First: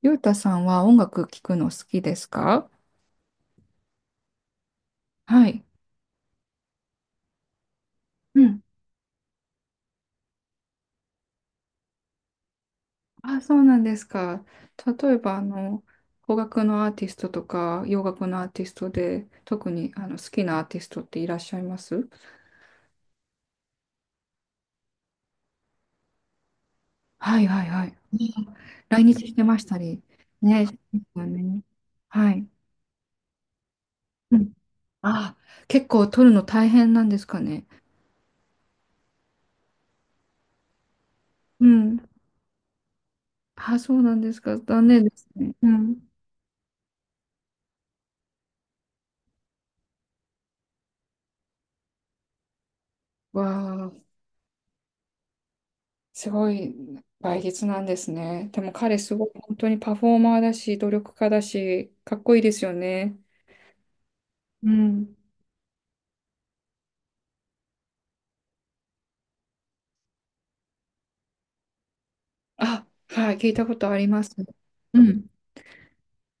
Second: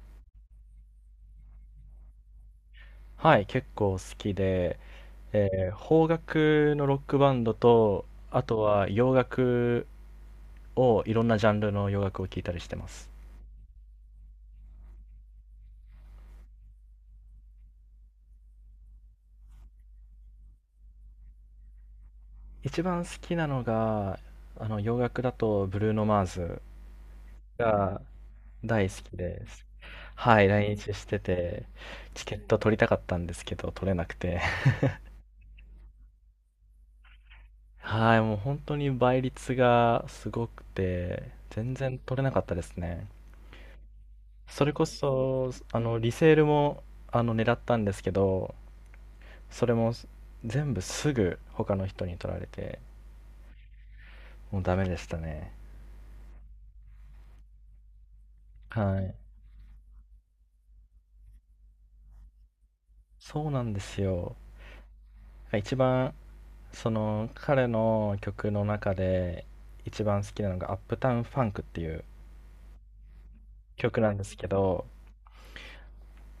ゆうたさんは音楽聴くの好きですか？はい、結構好きで、はい。邦楽のロックバンドと、うあとん。は洋楽を、いろんなジャンルの洋楽を聴いたりしてます。あ、そうなんですか。例えば、あの、邦楽のアーティストとか、洋楽のアーティストで、特にあの好きなアーティストっていらっしゃいます？一番好きなのが、あの洋楽だとブルーノ・マーズはいはいはい。がうん。大好来き日してでましす。たり。はい、ね、で来す日してよね。て、チはケッい。ト取りたかったんですけど、取れなくうて。ん。 あ、結構撮るの大変なんですかね。はい、もう本当に倍率がすごくて、う全然ん。取れなかったですね。あ、そうなんですか。それこ残念ですそ、ね。うん。リセールも、狙ったんですけど、それも全部すぐ他の人に取られて、わあ。もうダメでしたね。すごい倍率なんですね。でもは彼すい、ごい本当にパフォーマーだし、努力家だし、かっこいいですよね。そうなんですよ。うん。一番その彼の曲の中で一番好きなのが「アップタウン・ファンク」っていうあ、はい、聞いたことあ曲りなんまです。すけど、うん。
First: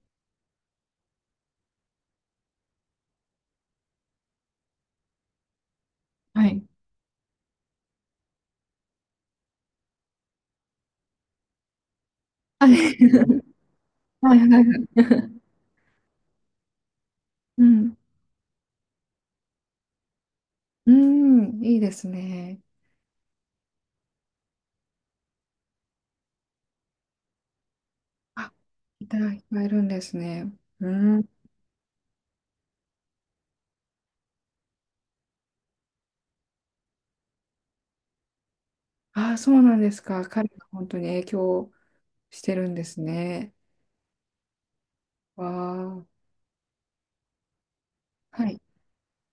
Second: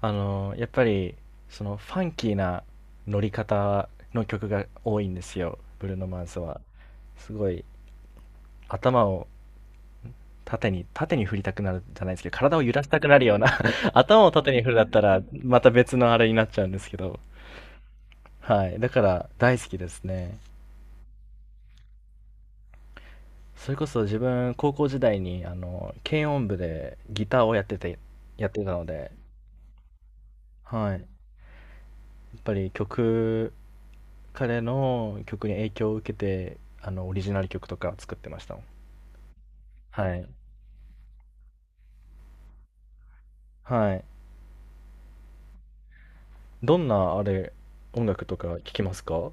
やっぱりそのファンキーな乗り方の曲が多いんですよ、ブルーノ・マーズはは。い。すごい頭を縦に、縦に振りたくなるじゃないですけど、体をは揺い らしたく なるような。 頭をはいは縦にい振るだったはい。ら、また別のあれになっちゃうんですけど、うん。はい。だから、大好きですね。うん、いいですね。それこそ自分、高校時代に、軽音部でギターをやっあ、てたのいで、ただいっいるんですね。うはい。やん。っぱり彼の曲に影響を受けて、オリジナル曲とか作ってましたもん。あ、そうなんですはか。い。彼が本当に影響してるんですね。はい。わあ。どんな、音楽とはか聴い。きますか？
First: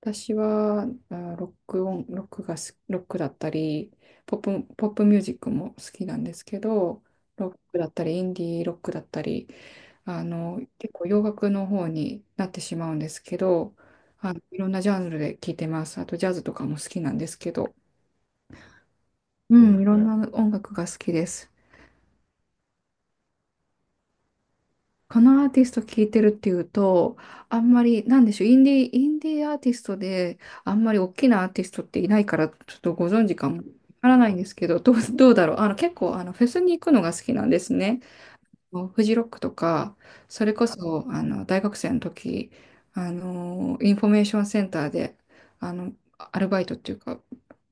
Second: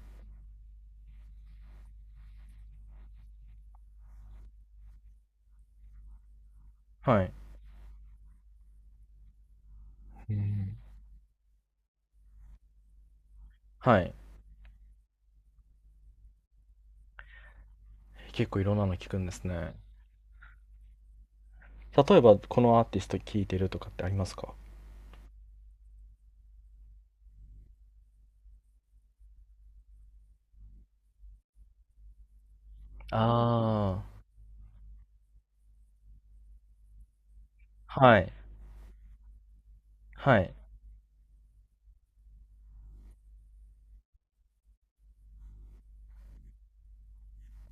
私はあロック音、ロックがす、ロックだったり、ポッポップミュージックも好きなんですけど、はい。ロックだったり、インディーロックだったり、あうの、ん。結構洋楽の方になってしまうんですけど、はい。あの、いろんなジャンルで聴いてます。あとジャズとかも好きなんですけど、結構いろんなの聞くんですうね。ん、いろんな音楽が好きです。例えば、このアーティスト聴いてるとかってありますか？このアーティスト聴いてるっていうと、あんまり、なんでしょう、インディーアーティストで、あんまり大きなアーティストっていないから、ちょっとご存知かもわあからないんですけど、どうだろう。あの、結構、あの、フェスに行くのが好きなんですあ、ね。はい、フジロックとか、はそれい、こそ、あの、大学生の時、あの、インフォメーションセンターで、あの、アルバイトっていうか、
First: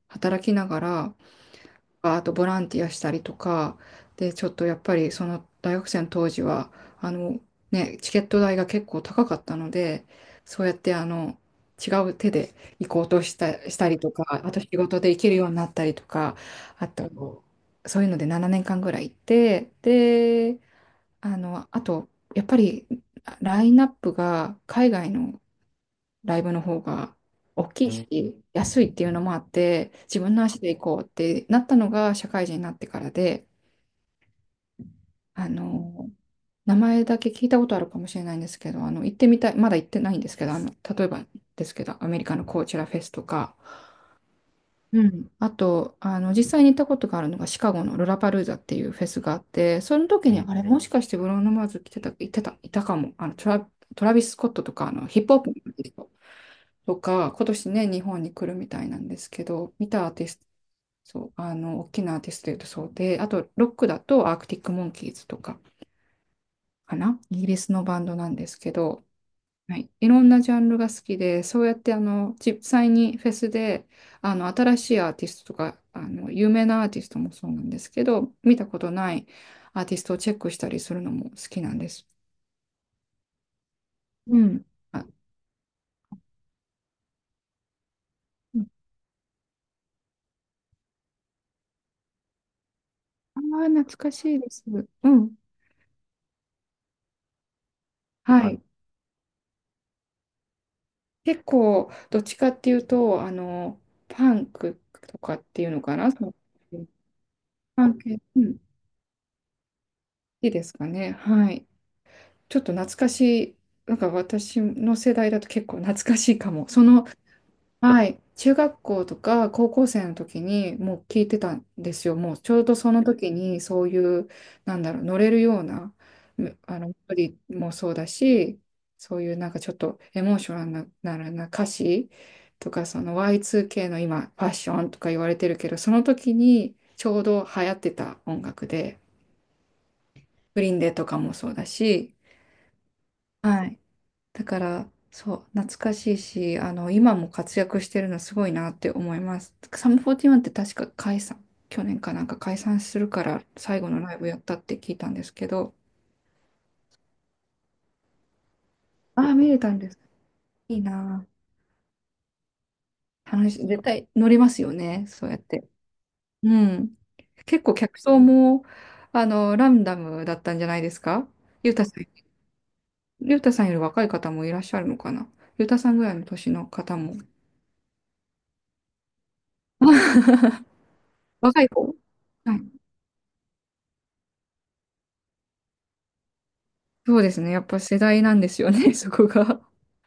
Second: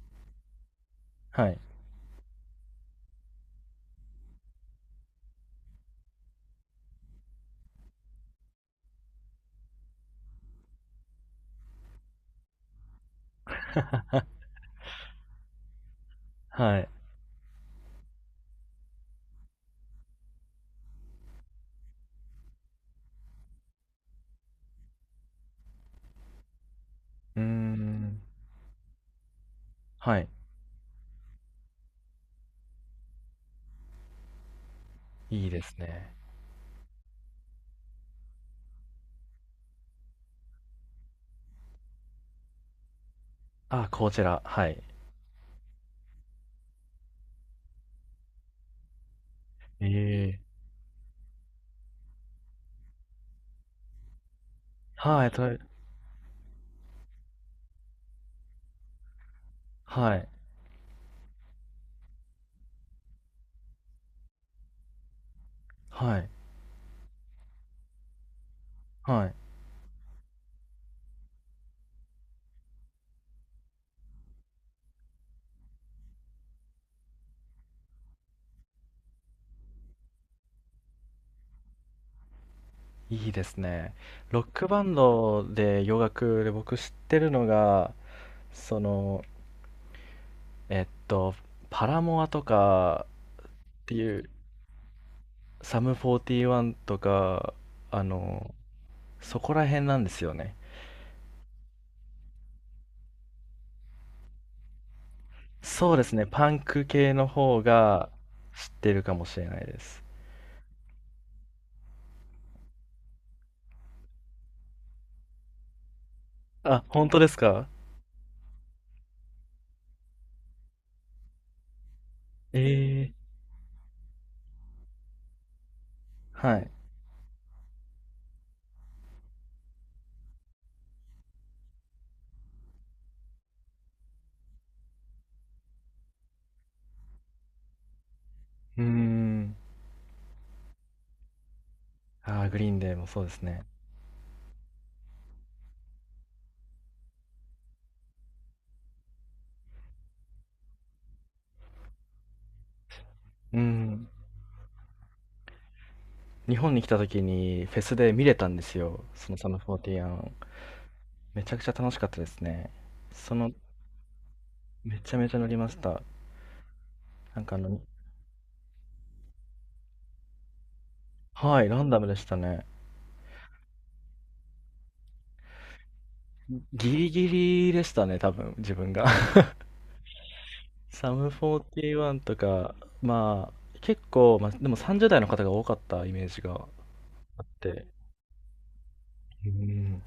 働きながら、はい、あとボランティアしたりとか、で、ちょっとやっぱりその大学生の当時は、あの、ね、チケット代が結構高かったので、そうやってあの、違う手で行こうとしたりとか、あと仕事で行けるようになったりとか、はい。あと、そういうので7年間ぐらい行って、で、あの、あと、やっぱりラインナップが海外のライブの方がうー大きいん、し、安いっていうのもあって、は自い、分の足で行こうってなったのが社会人になってからで、いあいですの、ね。名前だけ聞いたことあるかもしれないんですけど、あの、行ってみたい、まだ行ってないんですけど、あの、例えばですけど、アメリカのコーチェラフェスとか、あ、こちら、はい。うん、あと、あの、実際に行ったことがあるのがシカゴのロラパルーザっていうフェスがあって、えその時うに、え。んあれ、もしかしてブローノ・マーズ来てた、行ってた、いたかも、あの、トラビス・スコットとか、あの、ヒはッい、プホとップはい、の人とか、今年ね、日本に来るみたいなんですけど、見たアーテはィスト、そう、あの、大きなアーティストで言うとそうで、あと、ロックだとアークティック・モンキーズとかい、かな、イギリスのバンドなんですけど、はい、はい、いろんなジャンルが好きで、そうやってあの実際にフェスであの新しいアーティストとかあの有名なアーティストもそうなんですけど、見たことないアーティストをチェックしたりするのも好きなんです。いいですね。うロックん。バンあ、ドで洋楽で僕知ってるのが、うん。その、えっと、パラモアとかあー、っ懐てかいしう、いです。うん。サム41とか、あははの、い。そこら辺なんですよね。結構、どっちかっていうと、あの、パンクとかっていうのそうかでな、すそね、のパンク系の方パンが系、うん、好知ってるかもしれないです。きですかね。はい。ちょっと懐かしい、なんか私の世代だと結構懐かしいかも。そあ、の本当ですか？はい、中学校とか高校生の時にもう聞いてたんですよ。もうちょうどそのええ、時にそういう、なんだろう、乗れるような、むはい。あの、メロディーもそうだし、そういうなんかちょっとエモーショナルな歌詞とか、その Y2K の今、ファッションとか言われてるけど、その時にちょうど流行ってた音楽うーで、ん。グリーンデーとかもそうだし、ああ、グリーンデーもそうですね。はい、だから、そう、懐かしいし、あの、今も活躍してるのすごいなって思います。サムフォーティ4ンって確か解散、去年かなんか解散するからう最後のん。ライブやったって聞いたんですけど、日本に来た時にフェスで見れたんですよ、あそあ、のサ見ムれたフォーんテです。ィアン。いいなめちゃくちゃ楽しかったですね。あ。その、絶対乗りますよめね、ちゃそめうちやゃっ乗りまて。した。うん。なんか結構客層も、あの、ランダムだったんじゃないですか？はい、ゆうラたンさダん、ムでしたね。ゆうたさんより若い方もいらっしゃるのかな、ゆうたさんぐらいの年のギ方リも。ギリでしたね、多分、自分が。サム若い子、41とはい、か、まあ、結構、まあ、でも30代の方が多かったイメージがそうですあっね。やっぱて、世代なんですよね、そこうが。ん。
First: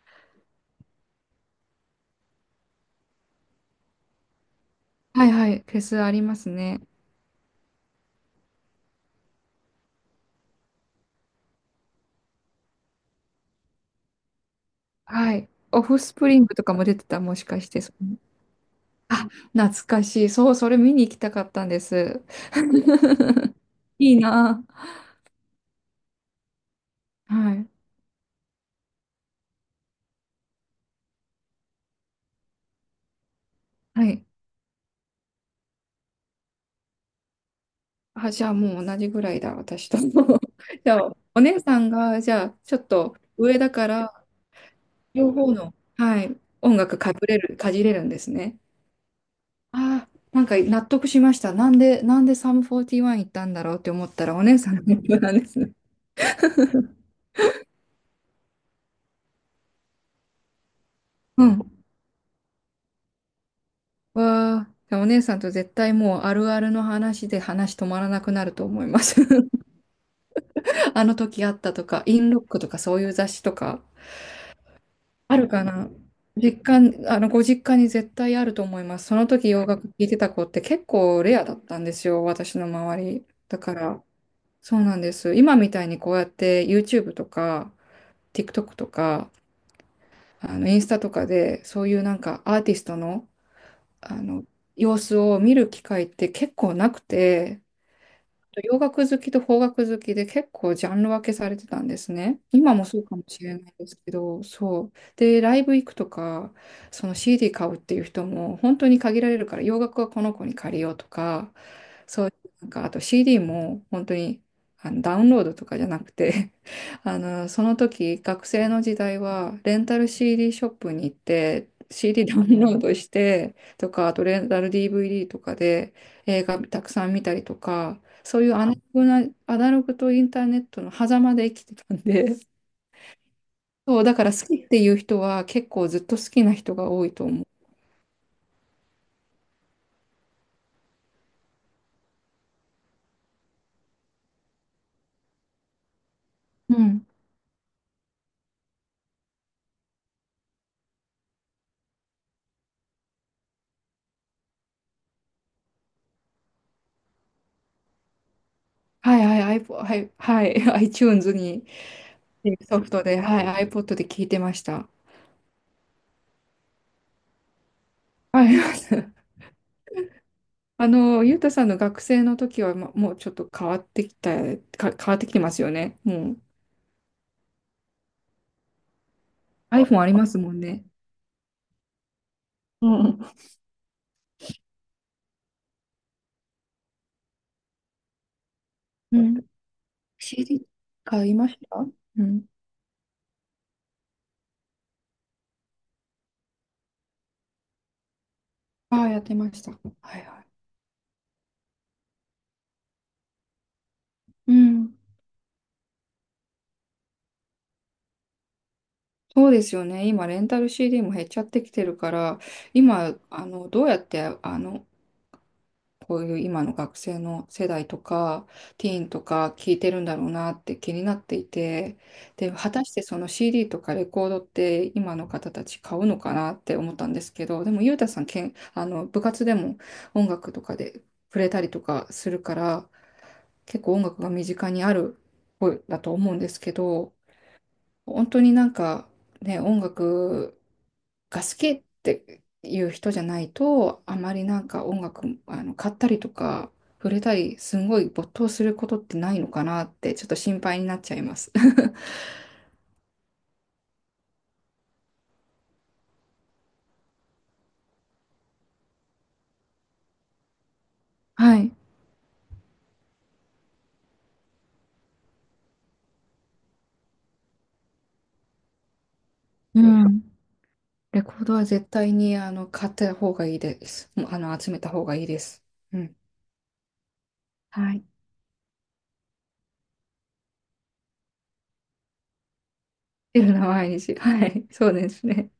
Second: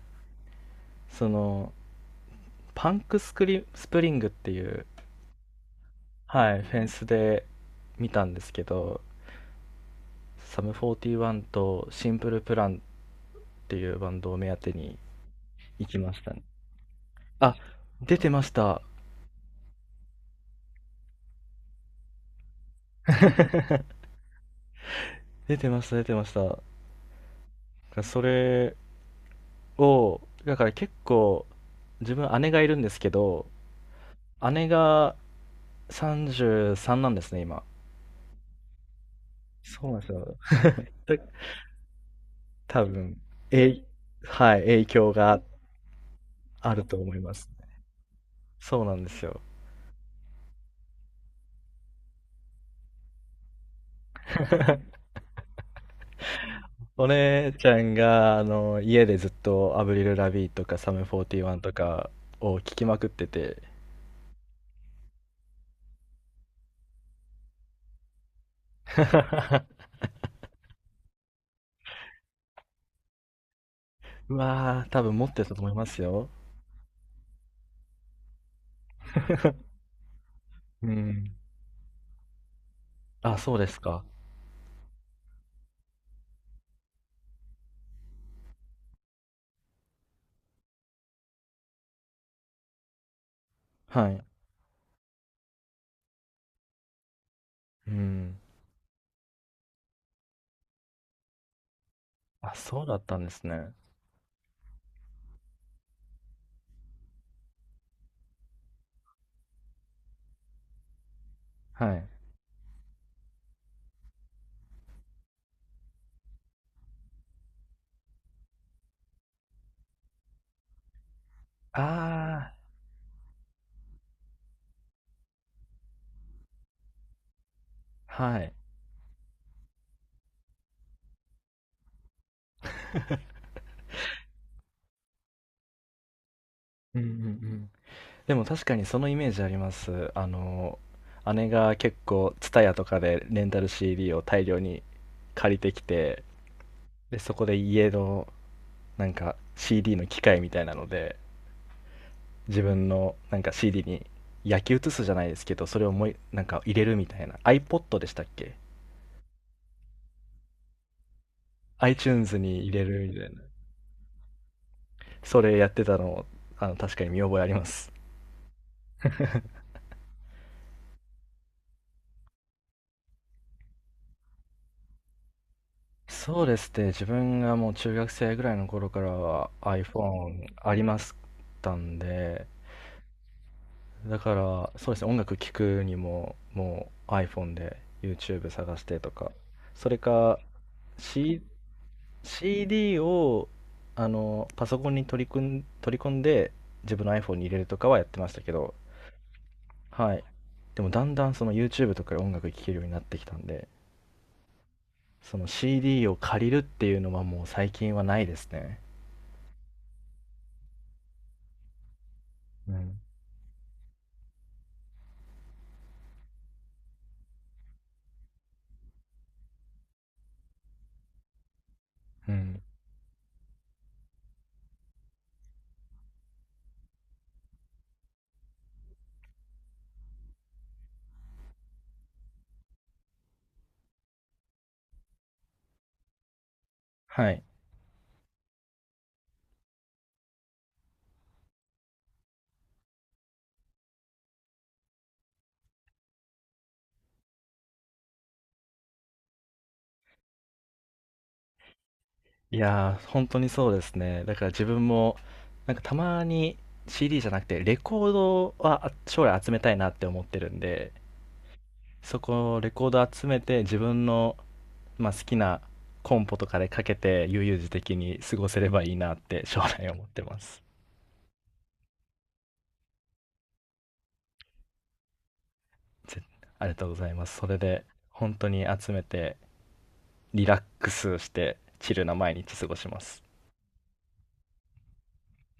その、パンクスクリ、スプリングっていう、はいはい。フェスありますはい、フね。ェンスで見たんですけど、サム41とシンプルプランっていうバンドを目当てにはい。オ行きフまスしプたリね。ングとかも出てた、もしあ、かして。そ出のてました。あ、懐かしい。そう、それ見に行きたかったんです。いいな出てました、出てました。あ。はい。それを、だから結構、自分姉がいるんですけど、はい。姉が33なんですね、今。あ、じゃあもう同じぐらいだ、そ私うなと。んですよ。じゃあ、で、お姉さんが、じゃあ、ちょ多っと分、上だえ、から、はい、影響両が方の、はい、あ音ると楽思います。かじれるんですね。そうなんですよ。ああ、なんか納得しました。なんでサム41行ったんだろうって思ったら、お姉さんの影 響なんですね。お姉ちゃんが、家でずっとアブリル・ラビーとかサムう41とん。かを聞きまくってて、わあ、じゃあお姉さんと絶対もうあるあるの話で話止まらなくなると思います。あの時あったとか、インロックとかそういう雑誌とか、うわー、多分持っあてるたとか思いまな、すよ。実家、あの、ご実家に絶対あると思います。その時洋 楽聴いてた子って結う構ん。レアだったんですよ、私の周り。あ、そうだでかすか。ら、そうなんです。今みたいにこうやって YouTube とか、TikTok とか、あの、インスタとかで、そういうなんかアーティストの、はあい。の、様子を見る機会って結構なくて、うん。洋楽好きと邦楽好きで結構ジャンル分けされてたんですね。あ、今そもうだそうっかたんもでしすれなね。いですけど、そう。で、ライブ行くとか、その CD 買うっていう人も本当に限られるから、洋楽はこの子に借りようとか、はい。そういう、なんか、あと CD も本当にあのダウンロードとかじゃなくて あの、その時、学生の時代は、レンタル CD ショップに行って、CD ダウあンロードしてとか、あとレンタル DVD とかで映画たくさん見たりとか、ー、はそういい。うアナログとインターネットの狭間で生きてたんで、そう、だから好きっていう人は結構ずっと好きな人がうんう多んういと思う。ん。でも確かにそのイメージあります。姉が結構、TSUTAYA とかでレンタル CD を大量に借りてきて、うん。で、そこで家の、なんか、CD の機械みたいなので、自分の、なんか CD に焼き写すじゃないですけど、それをもうなんか入れるみたいな。iPod でしたっけ？ はいはい、iPod、はい、はい、iTunes に iTunes に入ソれフるトみで、たいな。はい、iPod で聞いてました。それやってたの、確かに見覚えあります。はい、あの、ゆうたさんの学生の時は、ま、もうちょっと変わってきてますよね。もう そうですね。自分がもう中学生ぐらいの頃からは iPhone あります iPhone もんありね。ましたんで、うん。だからそうですね、音楽聴くにももう iPhone で YouTube 探してとうか、ん。それか CD 買い C、ました。うん。CD をあのパソコンに取り込んで自分の iPhone に入れるとかはやってましたけど、ああ、やってました。ははい。いはい。でもだんだんその YouTube とかで音楽聴けるようになってきたんで、うん。その CD を借りるっていうのはもう最近はないですね。そうですよね。今、レンタル CD も減っちゃってきてるから、うん今、あの、どうやって、あの、こういう今の学生の世代とか、ティーンとか聞いてるんだろうなって気になっていて、うで、ん。果たしてその CD とかレコードって今の方たち買うのかなって思ったんですけど、でも、ゆうたさん、けん、あの、部活でも音楽とかで触れたりとかするから、結構音楽が身近にある方だと思うんですけど、はい。本当になんか、ね、音楽が好きっていう人じゃないと、あまりなんか音楽、あの、買ったりとか、触れたり、すんごい没頭することってないのかなって、ちょっと心配になっちゃいます。いやー、本当にそうですね。だから自分も、なんかたまに CD じゃなくて、レコードは、将来集めたいなって思ってるんで、はい。そこ、レコード集めて、自分の、まあ、好きなコンポとかでかけて、悠々自適に過ごせればいいなって将う来思ってん。ます。レコードは絶対に、あの、買った方がいいです。もうあの、集めた方がいいです。うん。ぜありがとうございます。それで、はい。っ本当に集めて、リラックスして、チルな毎日過ごします。ていうのは毎日。はい。そうですね。